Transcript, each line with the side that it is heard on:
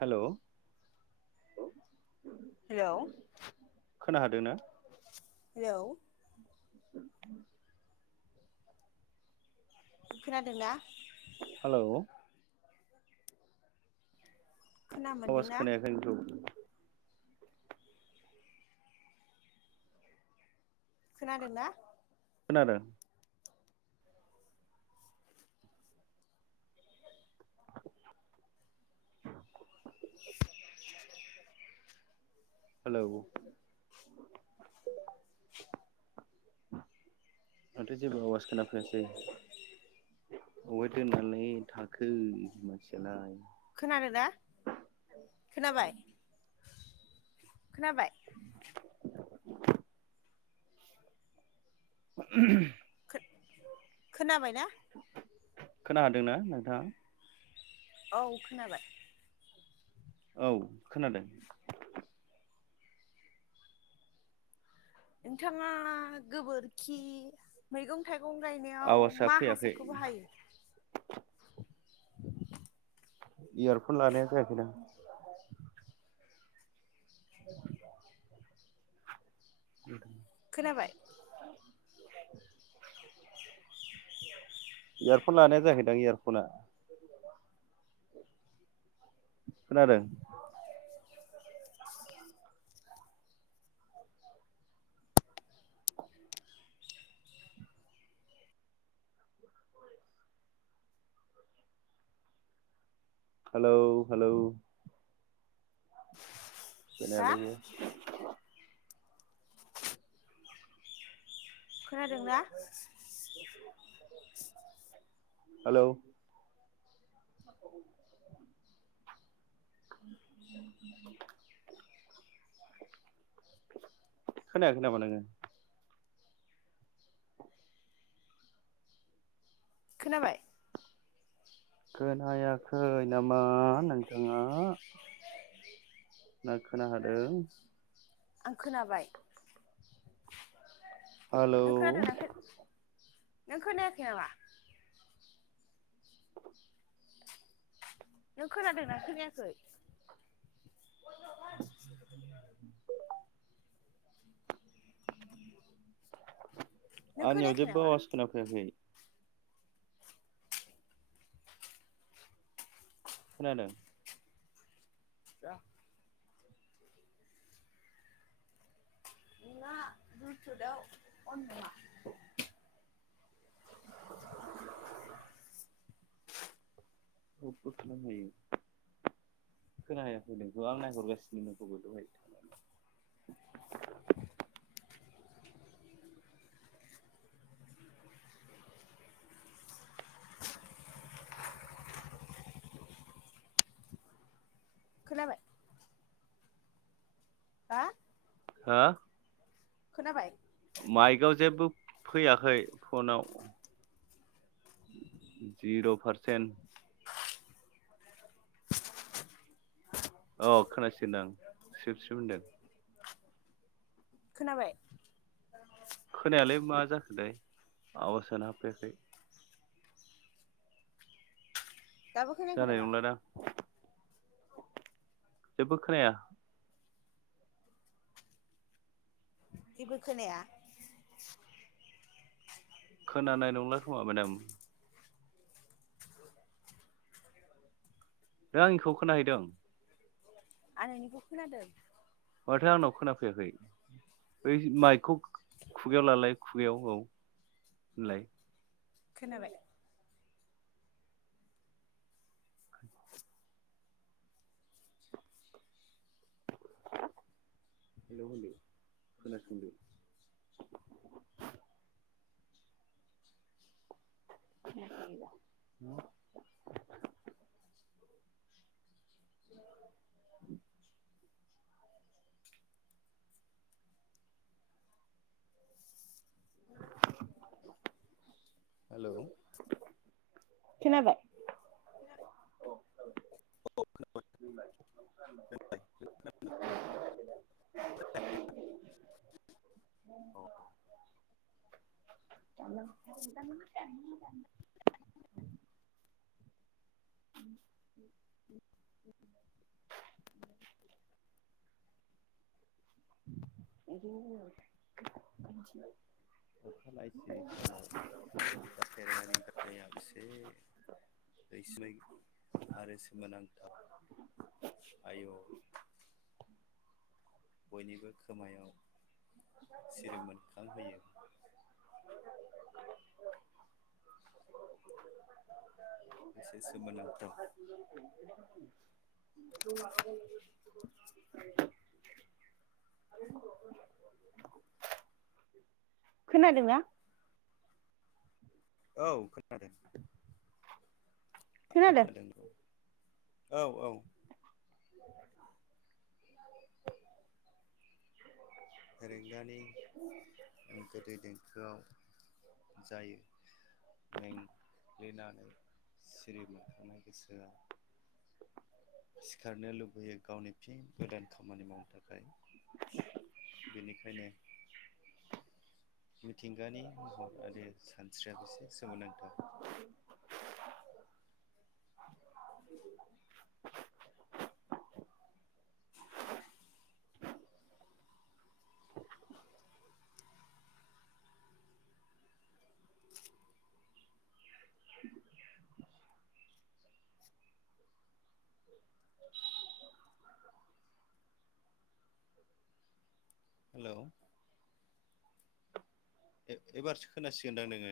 right: हेल'।
left: Hello
right: खोना हादोंना
left: hello. खोनादोंना?
right: हेलौ।
left: खोना
right: आवास
left: मोनदोंना
right: खोनायाखै नोंखौ।
left: खोनादोंना।
right: खोनादों।
left: [inaudible]
right: हेलौ। आंथ जेबो आवास खोनाफैयासै। अबेहाय दोननानै थाखो मानसियालाय।
left: खोनादों ना खोनाबाय खोनाबाय।
right: उम
left: खोनाबाय ना?
right: खोनादोंना नोंथाङा?
left: औ खोनाबाय।
right: औ खोनादों।
left: नोंथाङा खोबोरखि मैगं थाइगं गायनायाव
right: आवाजआ
left: मा
right: फैयाखै
left: हासारखौबो हायो?
right: इयारफन लानाया जायाखैदां उ
left: खोनाबाय?
right: इयारफन लानाया जायाखैदां इयारफ'ना। खोनादों? हेलौ हेलौ
left: हा
right: खोनायालै बेयो
left: खोनादोंना?
right: हेलौ खोनायाखै नामा नोङो?
left: खोनाबाय?
right: खोनायाखै नामा नोंथाङा? ना खोनाहादों?
left: आं खोनाबाय।
right: हेलौ
left: नों खोनादोंना खो नों खोनायाखै नामा? नों खोनादोंना खोनायाखै? नों
right: आंनियाव
left: खोनायाखै
right: जेबो
left: नामा
right: आवाज खोनाफैयाखै। खोनादों?
left: [unintelligible] ना ब्लुथुत आव अन खोमा?
right: [unintelligible] खोनाहैयाखै नोंखौ आं नायहरगासिनो नोंखौबो दहाय।
left: खोनाबाय? हा
right: हो?
left: खोनाबाय?
right: माइकआव जेबो फैयाखै फनाव। जिर' पारसेन्ट‌ अ खोनसिगोनदां सिब सिब होनदों।
left: खोनाबाय?
right: खोनायालै मा जाखो थाय आवाजानो हाबफैयाखै‌
left: दाबो खोनायाखै
right: जानाय
left: नामा?
right: नंलादां जेबो खोनाया।
left: जेबो खोनाया?
right: खोनानाय नंला खोमा मेडाम नों आंनिखौ खोनाहैदों?
left: आं नोंनिखौ खोनादों।
right: माथो आंनाव खोनाफैयाखै। बै माइकखौ खुगायाव लालाय खुगायाव औ होनलाय।
left: खोनाबाय?
right: हेलौ होनदो खोनासंदो। खोनायाखैबा?
left: [unintelligible] हेल'
right: खोनाबाय?
left: औ खोनाबाय नोंलाय? अ'
right: जालां दाबो खोनाया? [inaudible] [unintelligible]
left: अखा नायसि समाव जाफेरनायनि खोथाया बोसो रैसुमै आरो सोमोनांथाव आय' बयनिबो खोमायाव सिरि मोनखांहोयो। बेसे सोमोनांथाव
right: [unintelligible]
left: [inaudible]
right: खोनादोंना?
left: औ खोनादों। आं
right: खोनादों
left: खोनादोंथ' औ औ।
right: [unintelligible]
left: रेंगानि गोदै देंखोआव जायो। मेंग्लिनानै सिरि मोनखांनाय गोसोआ सिखारनो लुबैयो गावनि फिन गोदान खामानि मावनो थाखाय। बिनिखायनो मिथिंगानि महर आरो सानस्रिया बेसे सोमोनांथाव। [inaudible] [inaudible] [inaudible]
right: [inaudible]
left: हेलौ ए-एबारसो खोनासिगोनदां नोङो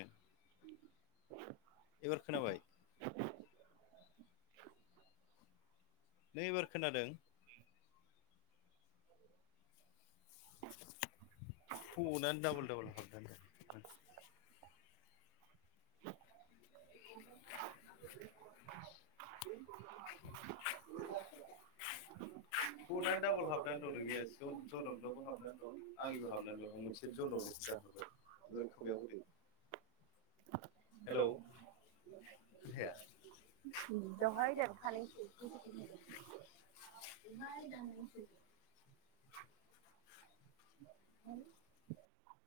left: एबार खोनाबाय? नै एबार खोनादों? फनानो डाबल डाबल हाबनानै दं मानसि [unintelligible]
right: फनानो दाबल हाबनानै दं नोंनिया जों जनकनावबो हाबनानै दं आंनिबो हाबनानै दं मोनसे दोनहरनोसै आं। बेयाव थुनायाव होदो।
left: [inaudible]
right: हेलौ [unintelligible] उम दहाय दान खानाय [unintelligible]
left: दहाय दाननायसो
right: [unintelligible]